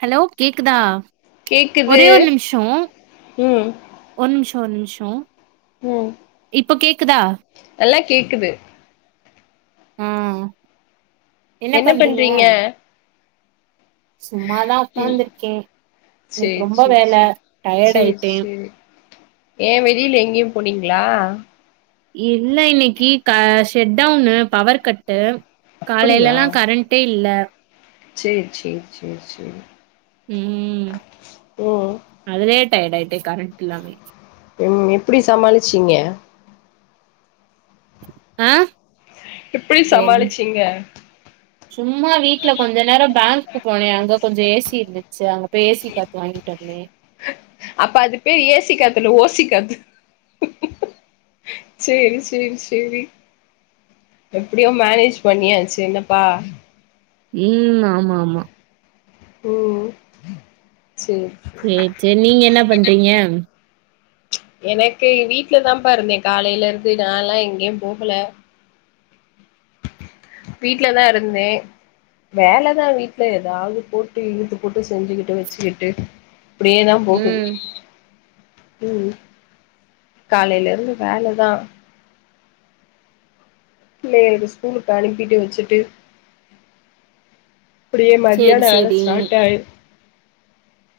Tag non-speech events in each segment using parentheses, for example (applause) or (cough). Hello கேக்குதா கேக்குது ஒரே ஒரு நிமிஷோ ம் ஒரு நிமிஷ் ஒரு நிமிஷோ ம் இப்ப கேக்குதா நல்லா கேக்குது ம் என்ன பண்றீங்க சும்மாதா ம் உக்காந்துருக்கே இன்னைக் சேரி ரொம்ப சேரி வேல சேரி டயர்ட் சேரி ஆயிட்டே சேரி ஏ வெதில எங்கேயு போனீங்களா இல்ல இன்னைக்கு க ஷட்டவுனு பவர் கட்டு அப்படியா காலயிலல்லா கரண்டே இல்ல சேரி சே சே சே ம் அதுவேட் டயர்ட் ஆயிட்டே காரன்டு இல்லாமே ம் எப்பிடி சமாளிச்சீங்க அ எப்படி என் சமாளிச்சீங்க சும்மா வீட்டுல கொஞ்சோ நேரம் பேங்க்க்க போனேன் அங்க கொஞ்சோ ஏசி இருந்துச்சு அங்க பேய் ஏசி காத்து வாங்கிட்டு வந்தே அப்ப அது பேரு ஏ சி காத்துல ஓசிக்காத்து சேரி சேரி சேரி எப்படியோ மேனேஜ் பண்ணியாச்சு என்னப்பா உ ஆமா ஆமா ம் சேரி சே சே நீங்க என்ன பண்றீங்க எனக்கு வீட்டுலதான்ப்பா இருந்தே காலையில இருந்து நான்ல்லா எங்கேயு போகல வீட்டு்லதா இருந்தே வேலதா வீட்டுல ஏதாவது போட்டு இழுத்து போட்டு செஞ்சுக்கிட்டு வச்சிட்டு அப்டியேதா போகுது ம் உ காலேலருந்து வேலதா பில்லேலுகு ஸ்கூலுக்கு அனுப்பிட்டு வச்சுட்டு அப்டியே சேரி மதியான ஆல சேரி ஸ்டாட் ஆயிடு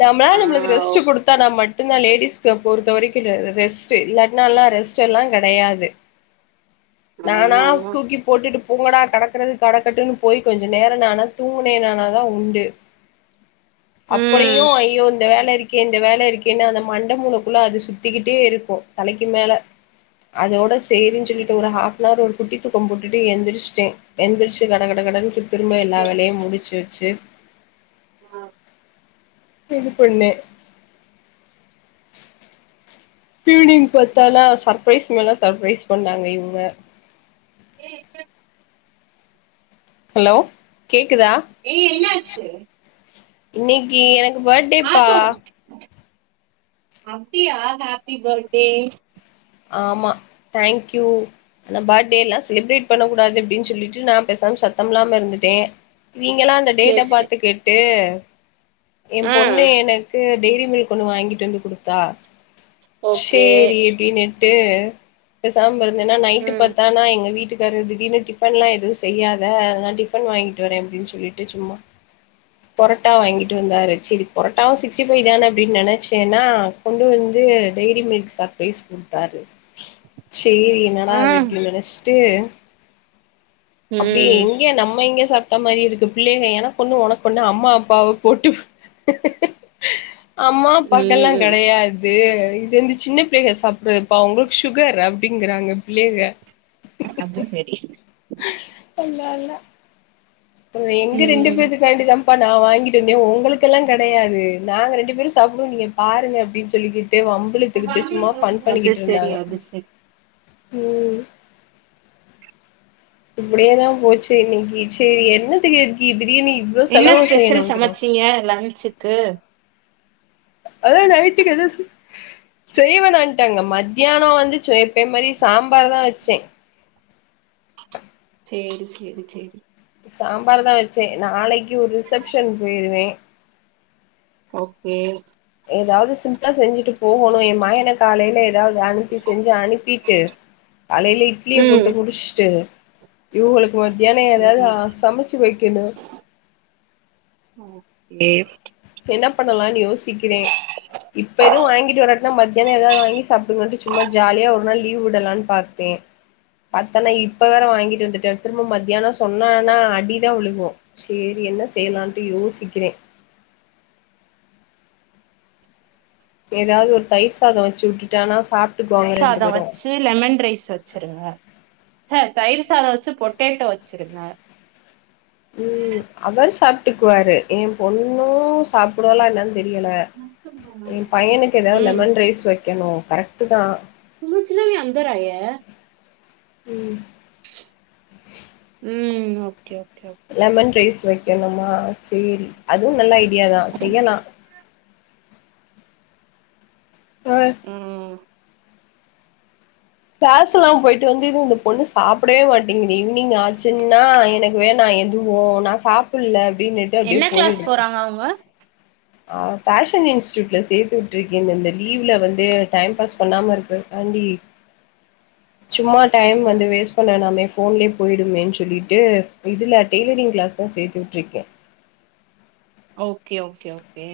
நம்மளா ஆ நம்மளுக்கு ரெஸ்ட் ஓ கொடுத்தா நம்ம மட்டுந்தா லேடிஸ்கு அப்ப பொருத்தவரைக்க ரெஸ்ட்டு இல்ட்னாலா ரெஸ்ட் எல்லா கெடையாது நானா ஆமா ஆமா தூக்கி போட்டுட்டு பூங்கடா கடக்கறது கடக்கட்டுன்னு போய் கொஞ்ச நேரோ நானா தூங்குணே நானாதா உண்டு உ பொடியோ ஐயோன் இந்த வேல இருக்கே இந்த வேல இருக்கேன்னு அந்த மண்ட மூலக்குள்ள அது சுத்திக்கிட்டே இருக்கு தலைக்கு மேல அதோட செரினு சொல்லிட்டு ஒரு ஒரு குட்டி தூக்கோ போட்டுட்டு எழுந்திரச்சிட்டே எந்திரிச்சு கட கட கடனு திரும்ப எல்லா வேலையு முடிச்சு வச்சு ஆ இது பன்னே ஈவ்னிங் பாத்தானா சர்பரைஸ் மேல சர்பரைஸ் பண்ணாங்க இவங்க ஏ ஹலோ கேக்குதா ஏ என்னாச்சு இன்னைக்கு எனக் பேர்டேப்பா ஆத்தும் அப்டியா ஹாப்பி பேர்த்டே ஆமா தேங்க் யூ ஆனா பேர்த்டேலா செலிப்ரேட் பண்ண கூடாது அப்டின்னு சொல்லிட்டு நா பெசாம சத்தமில்லாம இருந்துட்டே இவிங்களா அந்த டேட்ட சேரி சேரி பாத்து கிட்டு (inaudible) எ ஆ பொண்ணு எனக்கு டெய்ரி மில்க் ஒண்ணு வாங்கிட்டு வந்து கொடுத்தா ஓகே சேரி அப்டின்னு ட்டு பெ சாம்பாரு என்னனா நைட்டு் ம் பத்தானா எங்க வீட்டுக் டாரு திடீர்னு டிஃபன்லா எதுவு செய்யாத நா டிஃபன் வாங்கிட்டு வரே அப்டின் சொல்லிட்டு சும்மா பரோட்டா வாங்கிட்டு வந்தாரு செரி பரோட்டாவு சிக்ஸ்டி ஃபை தான அப்டின் நெனச்சேனா கொண்டு வந்து டைரி மில்க் சர்ப்ரைஸ் குடு சாரு சேரி எண்ணடா அது ம் அப்டி நெனச்சுட்டு அப்டியே ம் எங்ய நம்ம எங்க சாப்ட மாரி இருக்கு பிள்ளைக எனக்கொன்னு ஒனக்கொன்னு அம்மா அப்பாவ போட்டு அம்மா அப்பாக்கல்லா ம் கெடையா து இது வந்து சின்ன பிள்ளைக சாப்புட்றதுப்பா ஒங்ளுக்கு சுகர் அப்டிங்குறாங்க பிள்ளைக அது சேரி (inaudible) இல்லேல்ல அவுங்க எங்க ரெண்டு ம் பேத்துக்கான்டிதம் பா நா வாங்கிட்டு வந்தே ஒங்களுக்கெல்லா கெடயாது நாங்க ரெண்டு பேரு‌ சாப்புடுவொ நீங்க பாருங்க அப்டின் சொல்லிகிட் டு வம்புலுத்துக்கிட்டு சும்மா ஃபன் அது சரி பண்ணிக்கிட்ருந்தாங்க அது சரி ம் இப்புடியே தா போச்சு இன்னக்கி சேரி என்னத்துக்கு கீ என்ன ஸ்பெஷல் சமச்சீங்க லன்ச்சுக்கு? அதா நைட்டுக்கு எதுவு செ செய்யவேனான்ட்டாங்க மத்யானொ வந்துச்ச எப்பயு மாரி சாம்பார் தா வச்சே சேரி சேரி சேரி சாம்பார் தா வச்சே நாளக்கி ஒரு ரிசப்ஷன் போயிருவே ஓகே எதாவுது சிம்பிளா செஞ்சுட்டு போகணு ஏ மயன காலைல எதாவு து அனுப்பி செஞ்சு அனுப்பிட்டு காலைல இட்லிய ம் போட்டு முடுச்ட்டு இவுங்களுக்கு மத்தியான எதாவுது சரி அ சமச்சு வைக்கணு டே என்ன பண்ணலான் யோசிக்கிறே இப்ப எதுவு வாங்கிட்டு வராட்னா மத்தியானொ எதாவுது வாங்கி சாப்டுங்கன்ட்டு சும்மா ஜாலியா ஒரு நாள் லீவ் விடலான் பாத்தே பாத்தனா இப்பதான வாங்கிட்டு வந்துட்ட திரும்ப மத்தியானொ சொன்னானா அடிதா விழுகு சேரி என்ன செய்யலான்ட்டு யோசிக்கிறே எதாவ்து ஒரு தயிர் சாதொ வச்சு விட்டுட்டேனா சாப் தயிர் சாதொ வச்சு லெமன் ரைஸ் வச்சுருங்க ஹ தயிர் சாதொ வச்சு பொட் டேட்டோ வச்சிருங்க ம் அவர் சாப்டுக்குவாரு எ பொண்ணு சாப்புடுவாலா என்னன் தெரியல எ பையனுக்கு எதாவ் ம் லெமன் ரைஸ் வக்கெணு கரெக்டு தா துமச்னாமி அந்தர் ஆய உம் ம் okay okay okay lemon rice வை ணுமா சேரி அதுவும் நல்லா முடியாதான் செய்யலாம் ஆஹ ம் கிளாஸ் எல்லா போயிட்டு வந்து இதுவு இந்த பொண்ணு சாப்புடவே மாட்டெங்குது ஈவ்னிங் ஆச்சுன்னா எனக்கு வேணா எதுவு‌ நா சாப்புல்ல என்ன கிளாஸ் போறாங்க அவுங்க ஆஹ் பேஷன் இன்ஸ்டூட்ல சேர்த்து விட்டு இருக்கேன் இந்த இந்த லீவ்ல வந்து டைம் பாஸ் பண்ணாம இருக்ககாண்டி சும்மா டைம் வந்து வேஸ்ட் பண்ணனாமே போன்லயே போயிடுமேன்னு சொல்லிட்டு இதுல டெய்லரிங் கிளாஸ் தான் சேர்த்து விட்டுருக்கேன் ஓகே ஓகே ஓகே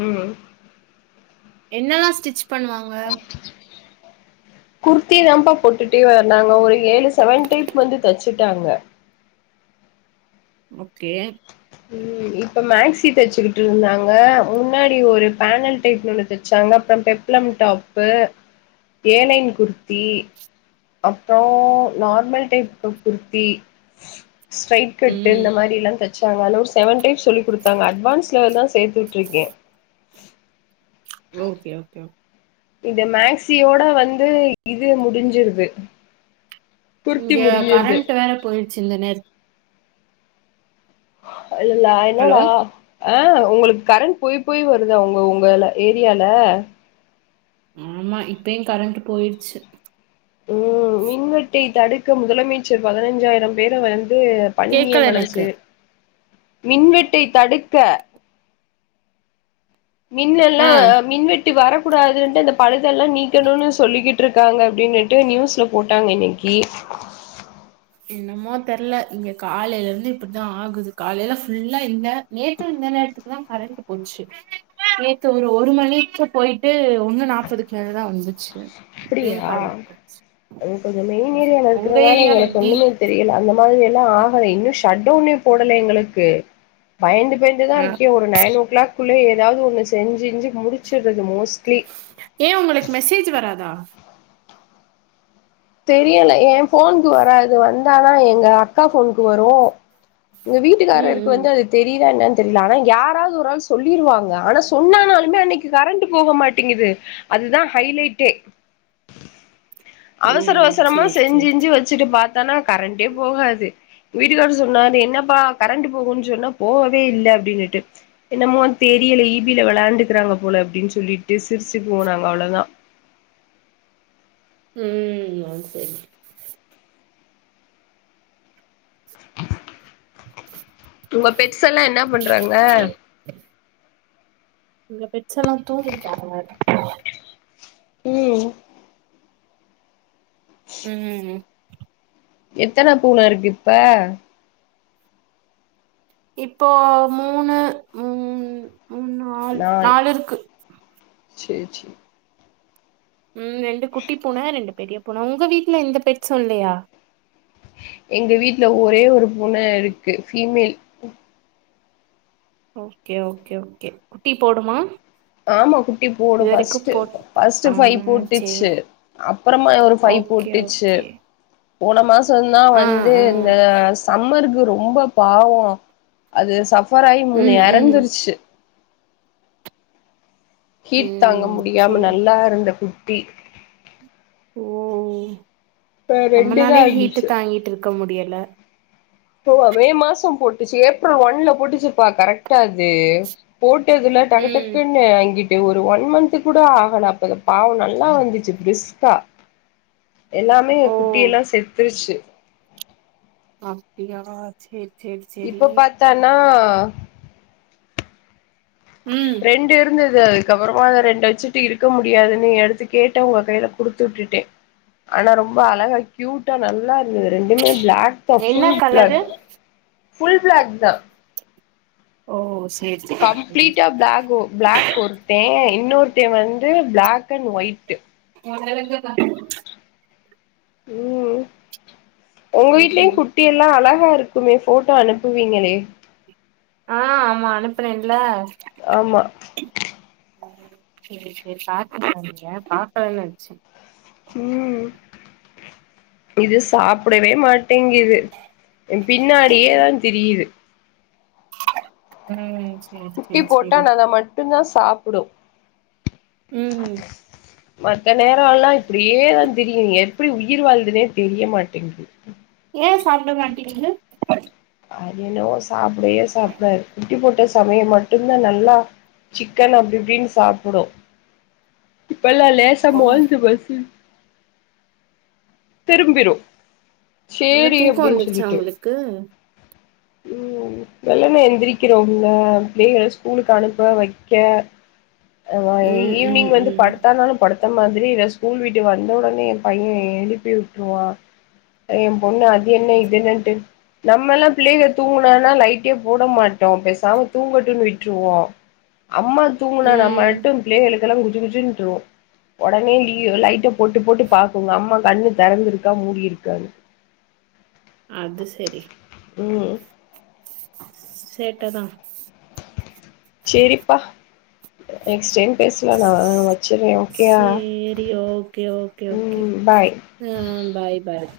உம் என்னல்லாம் ஸ்டிச் பண்ணுவாங்க குர்த்தி தான்ப்பா போட்டுட்டே வர்ராங்க ஒரு ஏழு செவன் டைப் வந்து தைச்சுட்டாங்க ஓகே உம் இப்ப மேக்சி தைச்சுக்கிட்டு இருந்தாங்க முன்னாடி ஒரு பேனல் டைப்னு ஒன்னு தச்சாங்க அப்புறம் பெப்ளம் டாப்பு ஏலைன் குர்த்தி அப்புறம் normal type kurti straight cut ம் இந்த மாதிரி எல்லாம் தச் செவன் டைப் சொல்லி கொடுத்தாங்க அட்வான்ஸ் லெவல் தான் சேர்த்துட்டு இருக்கேன் ஓகே ஓகே கே இந்த மேக்சியோட வந்து இது முடிஞ்சிருது குர்த்தி இங்க முடிஞ்சிருது கரண்ட் வேற போயிருச்சு இந்த நேரத்துல ஆஹ இல்லல்லா நான் ஹலோ என்னனா ஆஹ் உங்களுக்கு கரண்ட் போய் போய் வருதா உங்க உங்க ஏரியால ஆமா இப்பயும் கரண்ட் போயிடுச்சு க்க முதலமைச்சர் பதினைஞ்சாயிரம் பேரை வந்து க்கு பணி நியமணம் கேக்கல நடந்துச்சு எனக்கு மின்வெட்டை தடுக்க மின் ஆ எல்லாம் மின்வெட்டு வரக்கூடாதுன்ட்டு அந்த பழுதெல்லாம் நீக்கணும்னு சொல்லிக்கிட்டு இருக்காங்க அப்படின்னுட்டு நியூஸ்ல போட்டாங்க இன்னைக்கு என்னமோ தெர்ல இங்க காலையில இருந்து இப்படித்தான் ஆகுது காலையில புல்லா இல்ல நேத்து இந்த நேரத்துக்கு தான் கரண்ட் போச்சு நேற்று ஒரு ஒரு மணிக்கு போயிட்டு ஒண்ணு நாற்பதுக்கு மேலதா வந்துச்சு அப்பயு அப்படியா கரண்ட் போச்சு அது கொஞ்சம் மெயின் ஆமா ஏரியில உங்க இருக்கிறதுனால ஏரியால எனக்கு எப்டி வந்து ஒன்னுமே தெரியல அந்த மாதிரியல்லாம் ஆகலை இன்னும் ஷட்டவுனே போடல எங்களுக்கு பயந்து பயந்து தான் ம், இருக்கே ஒரு நைன் ஓ கிளாக் புள்ள ஏதாவது ஒன்னு செஞ்சிகிஞ்சு முடிச்சறது மோ ஏ உங்களுக்கு மெசேஜ் வராதா தெரியல என் போனுக்கு வராது வந்தாதா எங்க அக்கா போனுக்கு வரும் உங்க ம் வீட்டுக்காரருக்கு ம் வந்து அது தெரியுதா என்னனு தெரியல ஆனா யாராவது ஒரு ஆள் சொல்லிருவாங்க ஆனா சொன்னாலுமே அன்னைக்கு கரண்டு போக மாட்டேங்குது அதுதா ஹைலைட்டே ஓ அவசர அவசரமா சேரி சேரி செஞ்சிஞ்சு சேரி வச்சுட்டு பாத் தனா கரண்டே போகாது வீட்டுக்கார சொன்னாரு என்னப்பா கரண்டு போகும்ன்னு சொன்னா போகவே இல்ல அப்படின்னுட்டு என்னமோ தெரியல ஈபியில விளையாண்டுக்கிறாங்க போல அப்படின்னு சொல்லிட்டு சிரிச்சுக்குவோ அவ்வளவுதா ம் அது சரி (unintelligible) (inaudible) உங்க பெட்ஸ் எல்லா என்ன பண்றாங்க இங்க பெட்ஸ் எல்லா தூங்கிட்டாங்க ம் ம் எத்தன பூன இருக்கு இப்ப இப்போ மூணு ம் ம் நாலு நாலு இருக்கு சேரி சேரி உம் ரெண்டு குட்டி பூன ரெண்டு பெரிய பூன உங்க வீட்ல எந்த பெட்ஸும் இல்லையா எங்க வீட்டுல ஒரே ஒரு பூனை இருக்கு ஃபீமேல் ஓகே ஓகே ஓகே குட்டி போடுமா ஆமா குட்டி போடும் இது வரைக்கு ஃபஸ்ட்டு போட் ஃபஸ்ட்டு ஆ ஃபைவ் சேரி போட்டுச்சு அப்புறமா ஒரு ஃபைவ் ஓகே போட்டுச்சு ஓகே போன மாச சொன்னா ஆ வந்து ஆ இந்த சம்மர் குரு ரொம்ப பாவ அது சப் தோராய் மூணு ம் ம் இறந்துருச்சு கீட் தாங்க ம் முடியாம சேரி நல்லா இருந்த குட் தி ஓ ரெண்டுதா நம்மலாலே ஹீட்டு இருந்துச்சு தாங்கிட்டு இருக்க முடியல போ அதே மாசம் போட்டுச்சு ஏப்ரல் ஒன்ல போட்டுச்சுப்பா கரெக்டா அது போட்டதுல டக்கு ம் டக்குன்னு அங்கிட்டு ப்ப ஒரு ஒன் மந்த்த் கூட ஆகல அப்ப பாவ நல்லா வந்துச்சு பிரிஸ்க்கா எல்லாமே ஓ குட்டி எல்லா செத்துருச்சு அப்டியா சேரி சேரி சேரி இப்ப பாத்தானா ஆ ம் ரெண்டு இருந்தது அதுக்கு அப்றமா அத ரெண்ட வெச்சுட்டு இருக்க முடியாதுனு எடுத்து கேட்டு அவுங்க கையில குடுத்து விட்டுட்டே ஆனா ரொம்ப அழகா க்யூட்டா நல்லா ரெண்டுமே பிளாக் தா என்ன full black colour full black தா ஓ சேரி சேரி கம்ப்ளீட்டா பிளாக் பிளாக் ஒருத்தே இன்னொருத்தே வந்து பிளாக் அண்ட் ஒயிட் மல்ல இருக்க (unintelligible) உம் உங்க வீட்லயு ம் குட்டி எல்லா அள கருப்பா இருக்குமே போட்டோ அனுப்புவீங்களே ஆ ஆமா அனுப்புனேன்ல ஆமா சேரி சேரி பாக்கனுன்னு நெனச்சே பாக்கலேனு நெனச்சே உம் இது சாப்டவே மாட்ட டேங்குது எ பின்னாடியேதா திரியுது உம் குட்டி போட்டா நாங்க மட்டுதா சாப்டு உம் மத்த நேரோ எல்லா இப்டியேதா திரியு எப்டி உயிர் வாழுதுனே தெரிய மாட்டேங்குது ஏ சாப்டமாட்டிங்குது அது என்னவோ சாப்டவே சாப்டாது குட்டி போட்ட சமயோ மட்டுதா நல்லா சிக்கன் அப்டி இப்டின்னு சாப்டு பல்ல லேசா ஓ மொளஞ்சு போச்சு திரும்பிரு என்ன சேரி தூக்கோ அப்டின்னு வந்துருச்சா ஒங்களுக்கு உம் வெள்ளென எந்திரிக்குறோம்ல பிள்ளைகள ஸ்கூலுக்கு அனுப்ப வக்க ஆமா ம் ஈவினிங் ம் வந்து ம் படுத்தானாலு படுத் அந்த மாதிரி இதா ஸ்கூல் விட்டு வந்த ஒடனே எம் பைய எழுப்பி உட்ருவா எம் பொண்ணு அது என்ன இது என்னன்ட்டு நம்மல்லாம் பிள்ளைக தூங்குனாதா லைட்டே போட மாட்டோ பெருசா அவங் தூங்கட்டுன் விட்ருவோ அம்மா தூங்குனானா ம் மட்டும் பிள்ளைகளுக் இதெல்லாங் குச்சு குச்சுன்ட் இருக்கு ஒடனே லீவ் லைட்ட போட்டு போட்டு பாக்குங்க அம்மா கண்ணு தெறந்துருக்கா மூடியிருக்கானு அது சேரி ம் சேட்டதா சேரிப்பா நெக்ஸ்ட் டைம் பேசலா நா வச்சுறே ஓகேயா சேரி ஓகே ஓகே ஒகே ம் பாய் ஆ பாய் பாய்